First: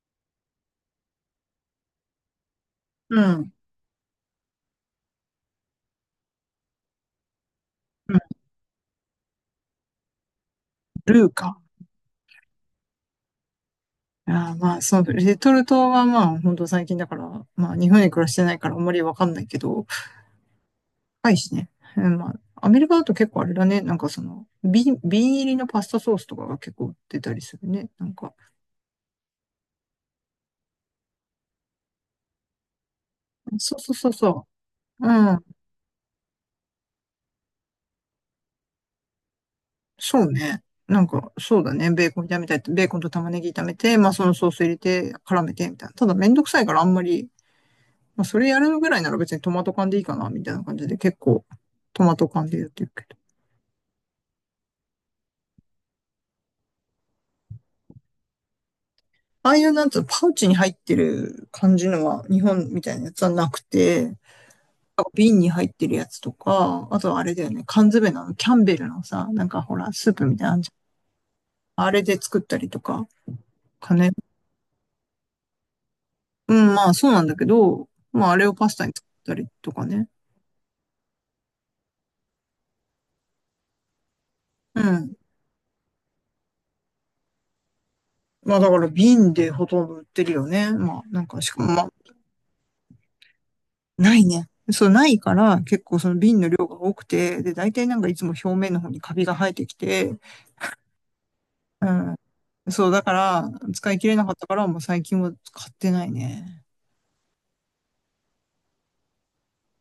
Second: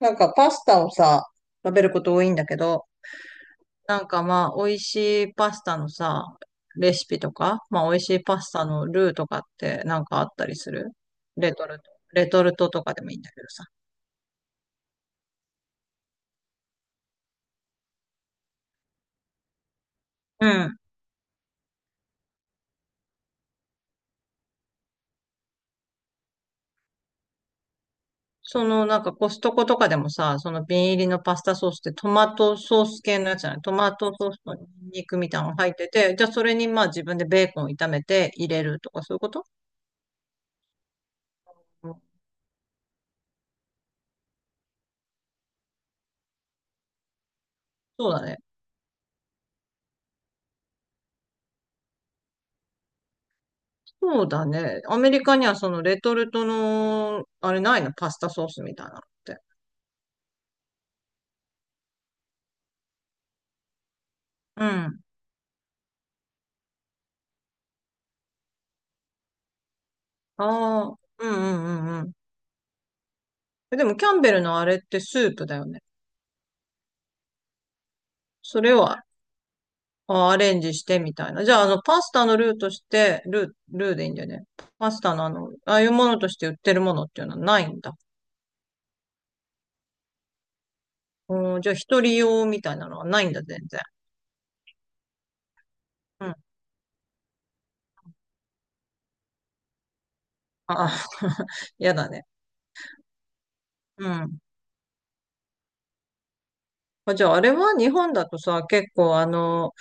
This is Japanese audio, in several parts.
なんかパスタをさ、食べること多いんだけど、うん。なんか美味しいパスタのさ、レシピとか、美味しういん。パスタのルーとかってなんかあったりする？ルーレか。トルト。レトルトとかでもいいんだけどさ。あーそう、レトルトは本当最近だから、日本に暮らしてないからあんまりわかんないけど、うん。高いしね。うんまアメリカだと結構あれだね。瓶入りのパスタソースとかが結構売ってたりするね。なんか、そのなんかコストコとかでもさ、その瓶入りのパスタソースってトマトソース系のやつじゃない？トそうマそうそうトソースそとニンニう。クみうたいん。なのが入ってて、じゃあそれに自分でベーコンを炒めて入れるとかそういうこと？そうね。なんか、そうだうね。ん、ベーコン炒めたい。ベーコンと玉ねぎ炒めて、そのソース入れて、絡めて、みたいな。ただ、めんどくさいからあんまり、そうだね。それやるぐらいなら別にトマト缶でいいかな、みたいな感じで、結構、トマト缶でやってるけど。そうだね。アメリカにはそのレトルトの、あれないの？パスタソースみたいなのって。ああいうなんつうの、パウチに入ってる感じのは、日本みたいなやつはなくて、うん。瓶に入ってるやつとか、あとはあれだよね、缶詰のキャンベルのさ、なんかほら、スープみたいなのあんじああ、うんうゃんん、あうんれうん。で作ったりとかえ、でかもキね。ャンベルのあれってスープだよね。うん、そうなんだけど、あれをそパれスタをに作ったりとかね。アレンジしてみたいな。じゃあ、パスタのルーとして、ルーでいいんだよね。うパスん。タのああいうものとして売ってるものっていうのはないんだ。だから瓶でほとんど売ってるよね。まあなんかしうかん、じも、ゃあ、まあ、一人用みたいなのはないんだ、全然。ないね。そう、ないから結構そのうん。あ瓶の量が多くて、で、大体なんかいつも表面の方にカビが生えてきて、あ、うやだね。ん。そう、だから、使い切うれなかっん。たから、もう最近は買ってないね。あ、じゃあ、あれは日本だとさ、結構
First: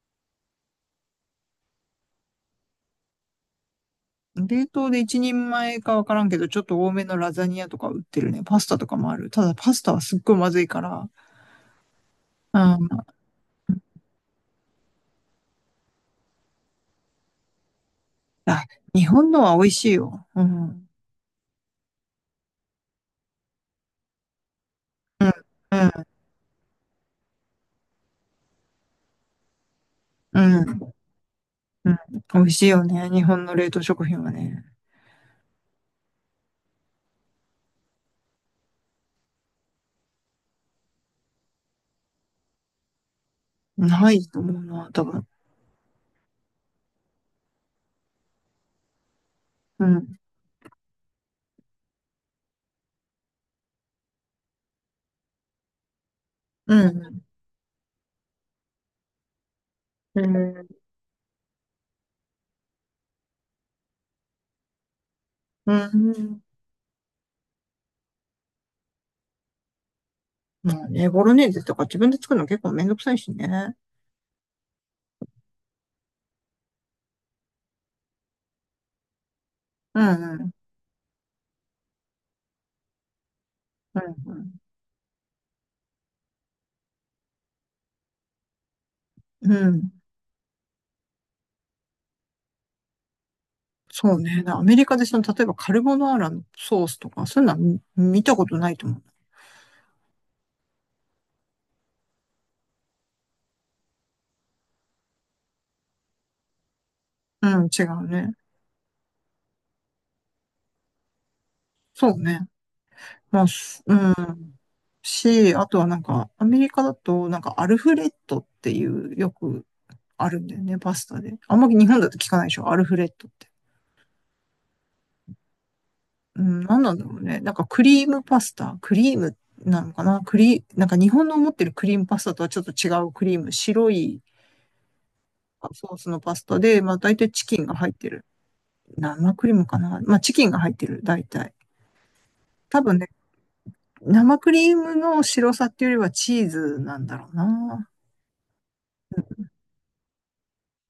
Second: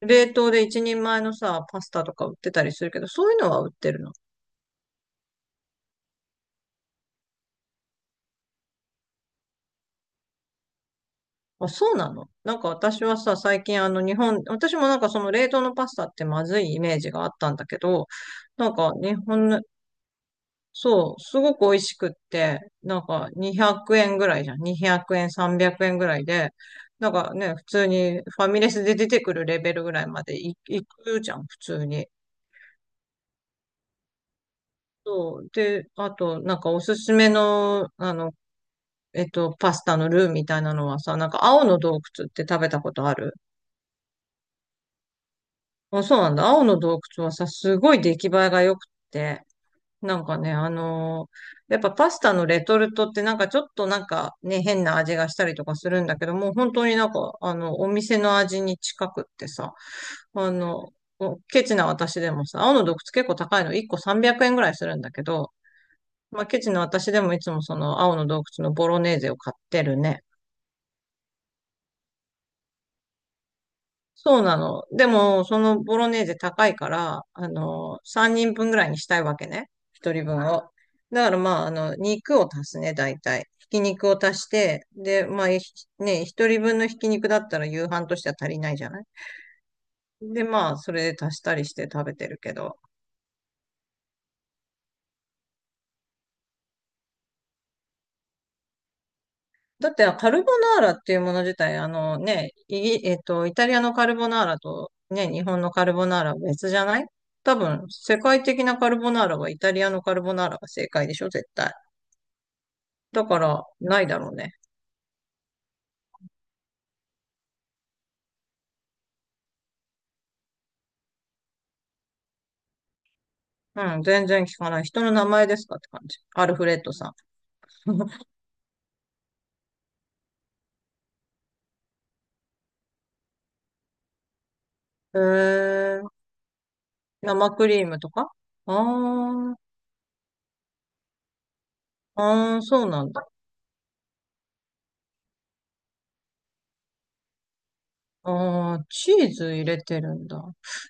冷凍で一人前のさ、パスタとか売ってたりするけど、そういうのは売ってるの？冷凍で一人前かわからんけど、ちょっと多めのラザニアとか売ってるね。パスタとかもある。ただパスタはすっごいまずいから。あ、そうなの？なうんかん。私はさ、最近あの日本、私もなんかその冷凍のパスタってまずいイメージがあったんだけど、あ、なんか日日本の本はの、美味しいよ。うん。そう、すごく美味しくって、なんか200円ぐらいじゃん。200円、う300円ぐん。らいで、なんかね、普通にファミレスで出てくるレベルぐらいまでういん。くじゃん、普通うん。に。美味しいよね。日本の冷凍食品はね。そう。で、あと、なんかおすすめの、パスタのルーみたいなのはさ、なんか青の洞窟って食べたことある？ないと思うな、多分。あ、そうなんだ。青の洞窟はさ、すごい出来栄えが良くって、うん。なんかね、やっぱパスタのレトルトってなんかちょっとなんかね、変な味がしたりとかするんだけど、もう本う当になんん。か、お店の味に近くってさ、うあん。の、おケチな私でもさ、青の洞窟結構高いの、1個300円ぐらいするんだけど、うん。まあ、ケチな私でもいつもその青の洞窟のボロネーゼを買ってるね。まあね、ボロネーゼとか自分で作るの結構めんどくさいしね。そうなの。でも、そのボロネーゼ高いから、3人分ぐらいにしたいわけね。う1人分ん。うん。を。だからまあ、肉を足すね、大体。ひきう肉を足しん。て、で、まあ、1人分のひき肉だったら夕飯としては足りないじゃない？うん。で、まあ、それで足したりして食べてるけど。そうね。なアメリカでその、例えばカルボナーラのソースとか、そういうのは見たことないと思う。だって、カルボナーラっていうもの自体、あのね、イギ、えっと、イタリアのカルボナーラとね、日本のカルボナーラは別じゃない？う多ん、違分、う世ね。界的なカルボナーラはイタリアのカルボナーラが正解でしょ、絶対。そうね。だかまあ、ら、すうないだろうね。ん。し、あとはなんか、アメリカだと、なんかアルフレッドっていう、よくあるんだよね、パスタで。あんまり日本だと聞かないでしょ、アルフレッドって。うん、全然聞かない。人の名前ですかって感じ。うアルん、フレなんッドなんださろうね。クリームなのかなクリ、なんか日本の思ってるクリームパスタとはちょっと違うクリーム、白いん。へソースのえ、パスタで、まあ大体チ生キンクがリー入っムてとる。か？あ生クリーー、ムかな、まあ、チキンが入ってる、大体。あー、多そう分なね、んだ。生クリームの白さっていうよりはチーズなんだろうな。あー、チーズ入れてるんだ。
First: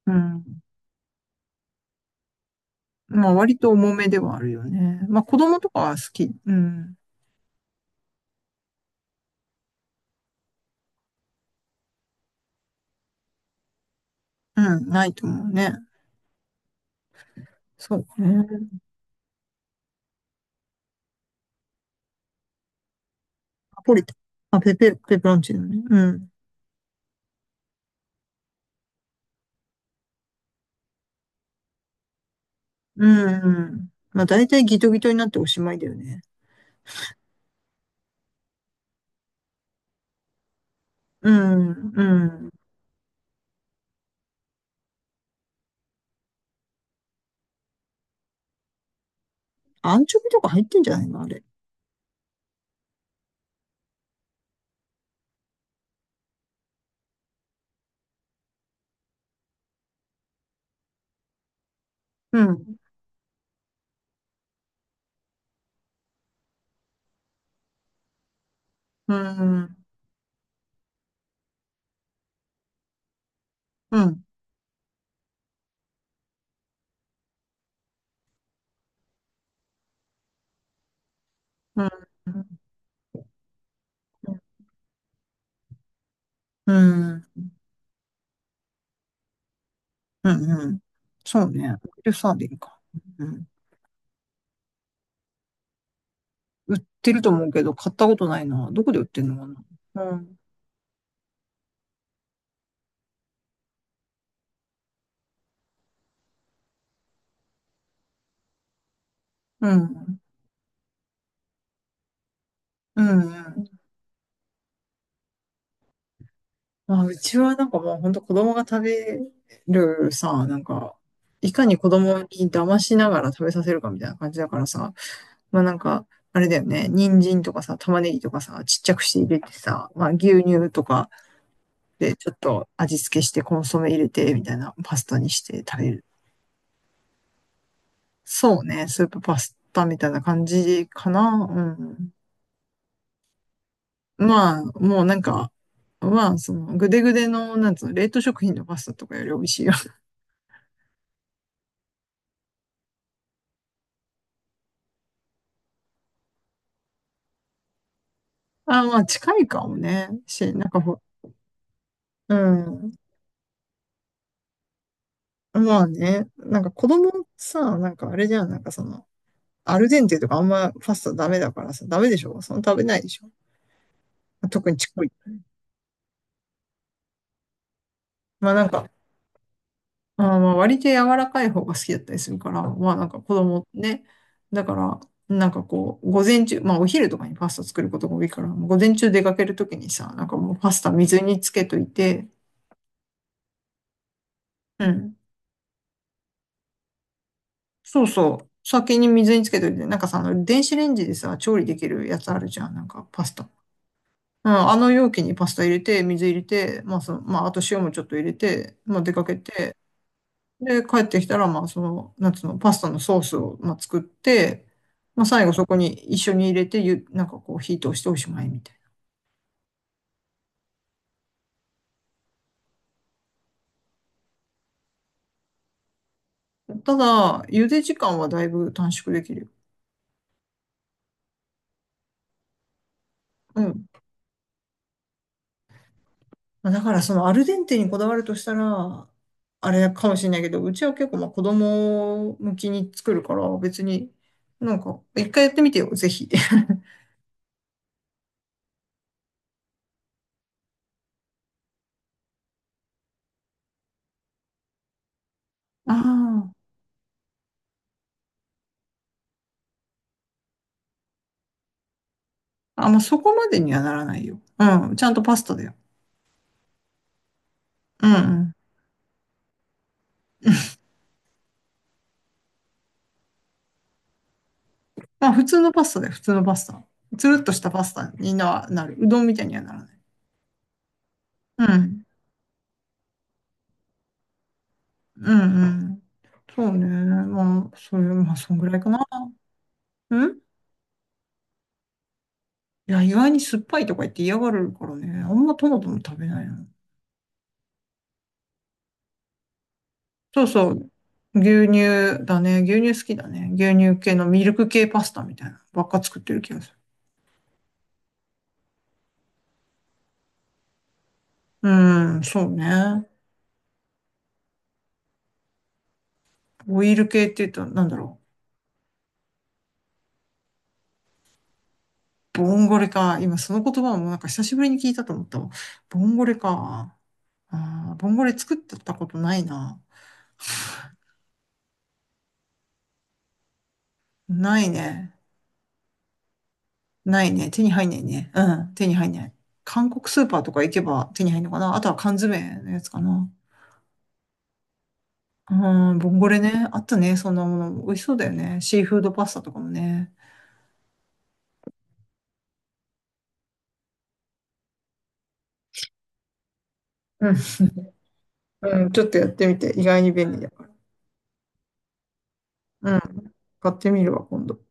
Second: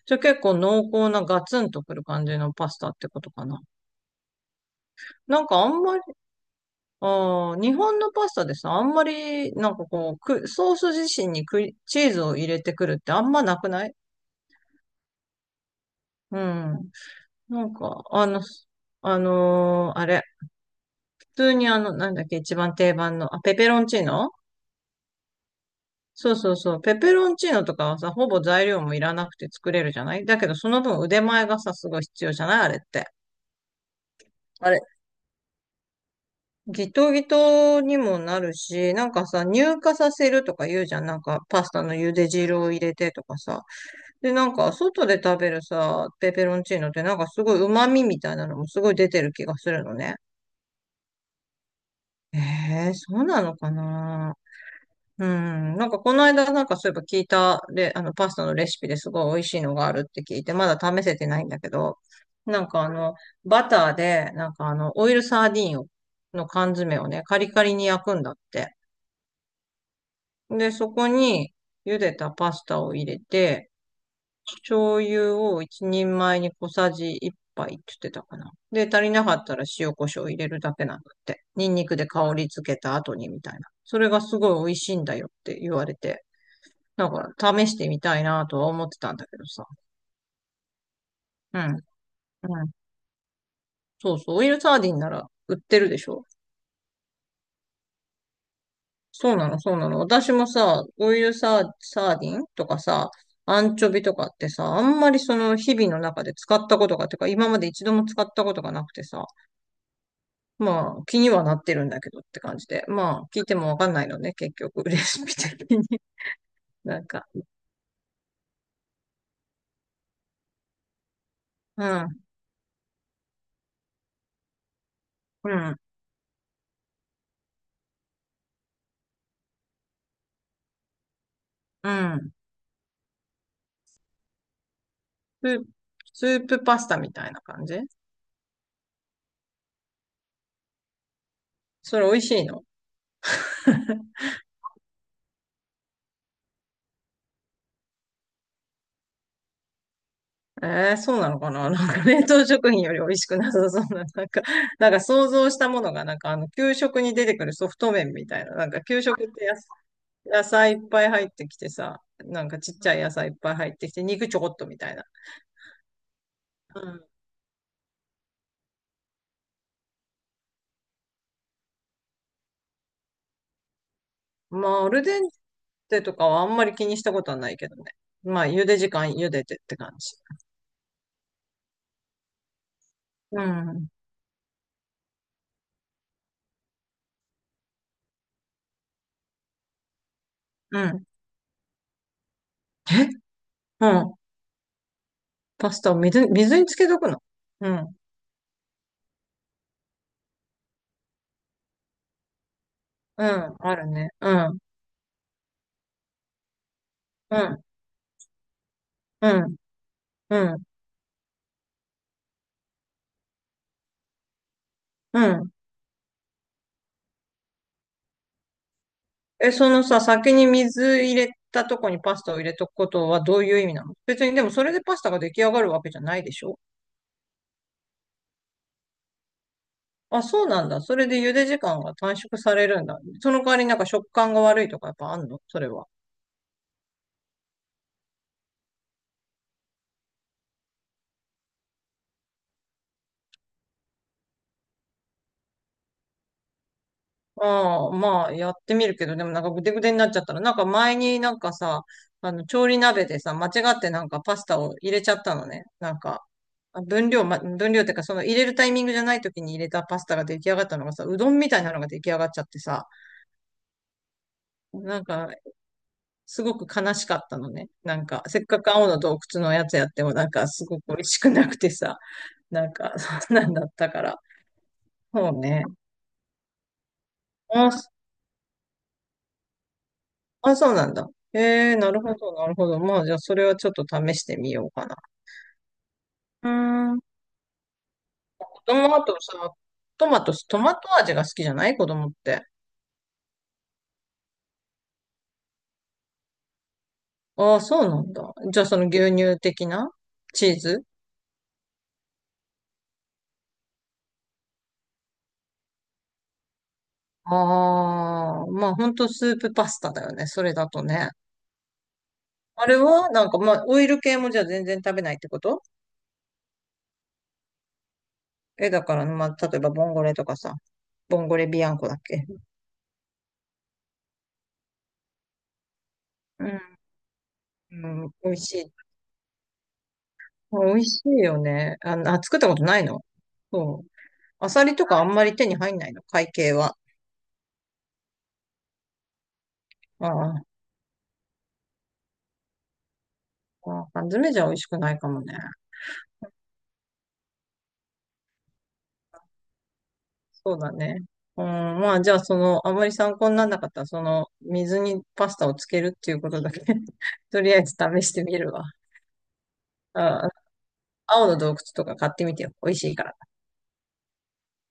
うじゃあ結構ん。濃厚なガツンとくる感じのパスタってこまとあ、か割な。と重めではあるよね。まあ、子なんか供あとかんはま好り、き。うん。あー、日本のパスタでさ、あんまり、なんかこう、ソース自身にクリチーズを入れてくるってあんまなくない？うん、ないと思うね。うん。なんそか、うかね。あれ、普通になんだっけ、一番定番の、あ、ペペロナンポチリータン。ノ。まあ、ペペロンチーノね。うん。そうそうそう。ペペロンチーノとかはさ、ほぼ材料もいらなくて作れるじゃない？だけど、その分腕前がさ、すごい必要じゃない、あれっうて。ん、うん。まあ、大体あギれ、トギトになっておしまいだよね。ギトギトにもなるし、なんかさ、乳化させるとか言うじゃん。なんうか、パスタん、のう茹でん。汁を入れてとかさ。で、なんか、外で食べるさ、ペペロンチーノってなんかすごい旨味みたいなのもすごい出てる気がするのアンね。チョビとか入ってんじゃないのあれ。えー、そうなのかな？うん。なんかこの間なんかそういえば聞いたレ、あのパスタのレシピですごい美味しいのがあるって聞いて、まだ試せてないんだけど、うなんん、かあの、バターで、なんかあの、オイルサーディンを、の缶詰をね、カリカリに焼くんだって。うん、うん、で、そこに茹でたパスタを入れて、うん、醤油を一人前に小さじ一杯って言ってたかな。で、足りなかったら塩コショウ入れるだけなんだって。ニンうニん、クで香り付けた後にみたいな。それがすごい美味しいんだよって言われて。うなんん。か、試してみたいなとは思ってたんだけどさ。うんうん。そううね。ん。オイルサーディンうん。か。うん。そうそう。オイルサーディンなら売ってるでしょ。売ってると思うけど、買ったことないな。どこで売ってんそのうかなの、そうなの。な。う私ん。もさ、オイルサー、サーディンとかさ、アンチョビとかってさ、あんまりその日々の中で使ったことが、てか今まで一度も使ったことがなくてさ、うん。まあ気にはなってるんだけどって感じで、うん。まあ聞いてもわんかんないのね、結局、レシピ的に。なんうか、ちはなんかもう本当子供が食べるさ、なんか、いかにう子供ん、に騙しながら食べさせるかみたいな感じだからさ、うまあなん、んか、あれだよね、人参とかさ、玉ねぎとかさ、ちっちゃくして入れてさ、まあ牛乳とかうでちょん。っと味付けしてコンソメ入れてみたいなパスタにしスてープ、食べる。スープパスタみたいな感じ？そうね、スープパスタみたいな感じかな。うそれん。美味しいの？まあ、もうなんか、まあ、その、ぐでぐでの、なんつうの、冷凍食品のパスタとかより美味しいよ。えー、そうなのかな？ なんか冷凍食品より美味しくなさそうな、なんか、なんか想像したものが、なんかあの、給食に出てくるソフト麺みたいな、なんかあ、ま給あ、食っ近ていやかす、もね。野し、なん菜いかっほ、ぱい入ってきてさ、うなんかちっちん。ゃい野菜いっぱい入ってきて、肉ちょこっとみたいな。まあね、なんか子供うさ、なんかあれじゃん、なんかその、アルデンテとかあんまパスタダメだからさ、ダメでしょ、その食べないでしょん、特まにちあ、っアルこい。デンテとかはあんまり気にしたことはないけどね。まあ、まあな茹んでか、時間茹でてって感じ。まあーまあ割と柔らかい方が好きだったりするから、まあなんか子う供ん。ね。だから、なんかこう、午前中、まあお昼とかにパスタ作ることが多いから、午前中出かけるときにさ、なんかもうパうスタん。水につけといて、え、うん。うん。パスタを水につけとくの？うん。そうそう。先に水につけといて、なんかさ、あの電子レンジでさ、調理できるやつあるじゃん、なんかパうスタ。ん。あるね。ううん、ん。あの容器にパスタ入れて、水入れて、うまああとん。塩もちょっと入れて、まあ出かうけん。て、うん。で、帰ってきたら、まあ、その、なんつうの、パスタのソースを、まあ、作って、うまあ、最ん。後そこに一緒に入れて、なんかこう、火通しておしまいみたいえ、そのさ、先に水入れたとこにパスタを入れとくことはどういう意味なの？別にでもそれでパスタが出来上がるわけじゃないでしょ？な。ただ、茹で時間はだいぶ短縮できるよ。あ、そうなんだ。それで茹で時間が短縮されるんだ。その代わうりなんかん。食感が悪いとかやっぱあんの、それは？まあだから、その、アルデンテにこだわるとしたら、あれかもしれないけど、うちは結構、まあ、子供向きに作るから、別に、なんか、一回やってみてよ、ぜひ。ああ、まあやってみるけど、でもなんかぐでぐでになっちゃったら、なんか前になんかさ、調理鍋でさ、間違ってなんかパスタを入れちゃったのね。なんか、あ分量ってかその入れるタイミングじゃない時に入れたパスタが出来上がったのがさ、うどんみたいなのが出来上がっちゃってあ。さ、あ、まあ、そこまでにはならないよ。うん。なちんゃんとか、パスタだよ。すごく悲しかったのね。なんうんうか、せっん。かく青の洞窟のやつやっても、なんか、すごく美味しくなくてさ、なんか、そんなんだったから。まそあ、う普通ね。のパスタだよ、普通のパスタ。つるっとしたあ、パそスタにな、なる。うどんみたいにはならない。あ、そうなんだ。うええ、なるん。ほど、なるほど。まあ、じゃあ、それはちょっと試してみようかな。うんうん。うそうね。ーん。まあ、それ、まあ、そん子ぐらい供かはな。あとさ、うん、トマト味が好きじゃない、子供って。いや、意外に酸っぱいとか言って嫌がるからね。あんまトマトも食べないな。ああ、そうなんだ。じゃあ、その牛乳的な、そうチーそズ？う。牛乳だね。牛乳好きだね。牛乳系のミルク系パスタみたいなのばっか作ってる気がする。ああまあ、ほんとスープパスタだよね。それだとね。うん、そうあれね。はなんか、まあ、オイル系もじゃあ全然食べないってこと？オイル系って言うと、なんだろえ、だから、まあ、例えば、ボンゴレとかさ、ボンゴレビアンコだっけ？う。ボンゴレか。今その言葉もなんか久しぶりに聞いたと思ったわ。ボンゴレうん、か。うああ、ボん、ンゴ美レ味し作っい。たことないな。美味しいよね。あ、あ、作ったことないの？そう。アなサいリとかあんね。まり手に入んないの、会計は？ないね。手に入んないね。うん、手に入んない。韓国あスーパーあ、とか行けば手に入るのかな。あとは缶詰のやつかな。ああ、缶詰じゃ美味しくないかもね。うん、ボンゴレね。あったね。そんなもの。美味しそうだよね。シーフードパスタとかもね。そうだね。うん、まあ、じゃあ、その、あまり参考にならなかったら、その、水にパスタをつけるっていうことだけ うん、とりあえず試してみるわ。うん、ちょっとやってみて。意外にああ、便利だか青の洞窟とか買ってみてよ。美味しら。いうから。ん、買ってみるわ、今度。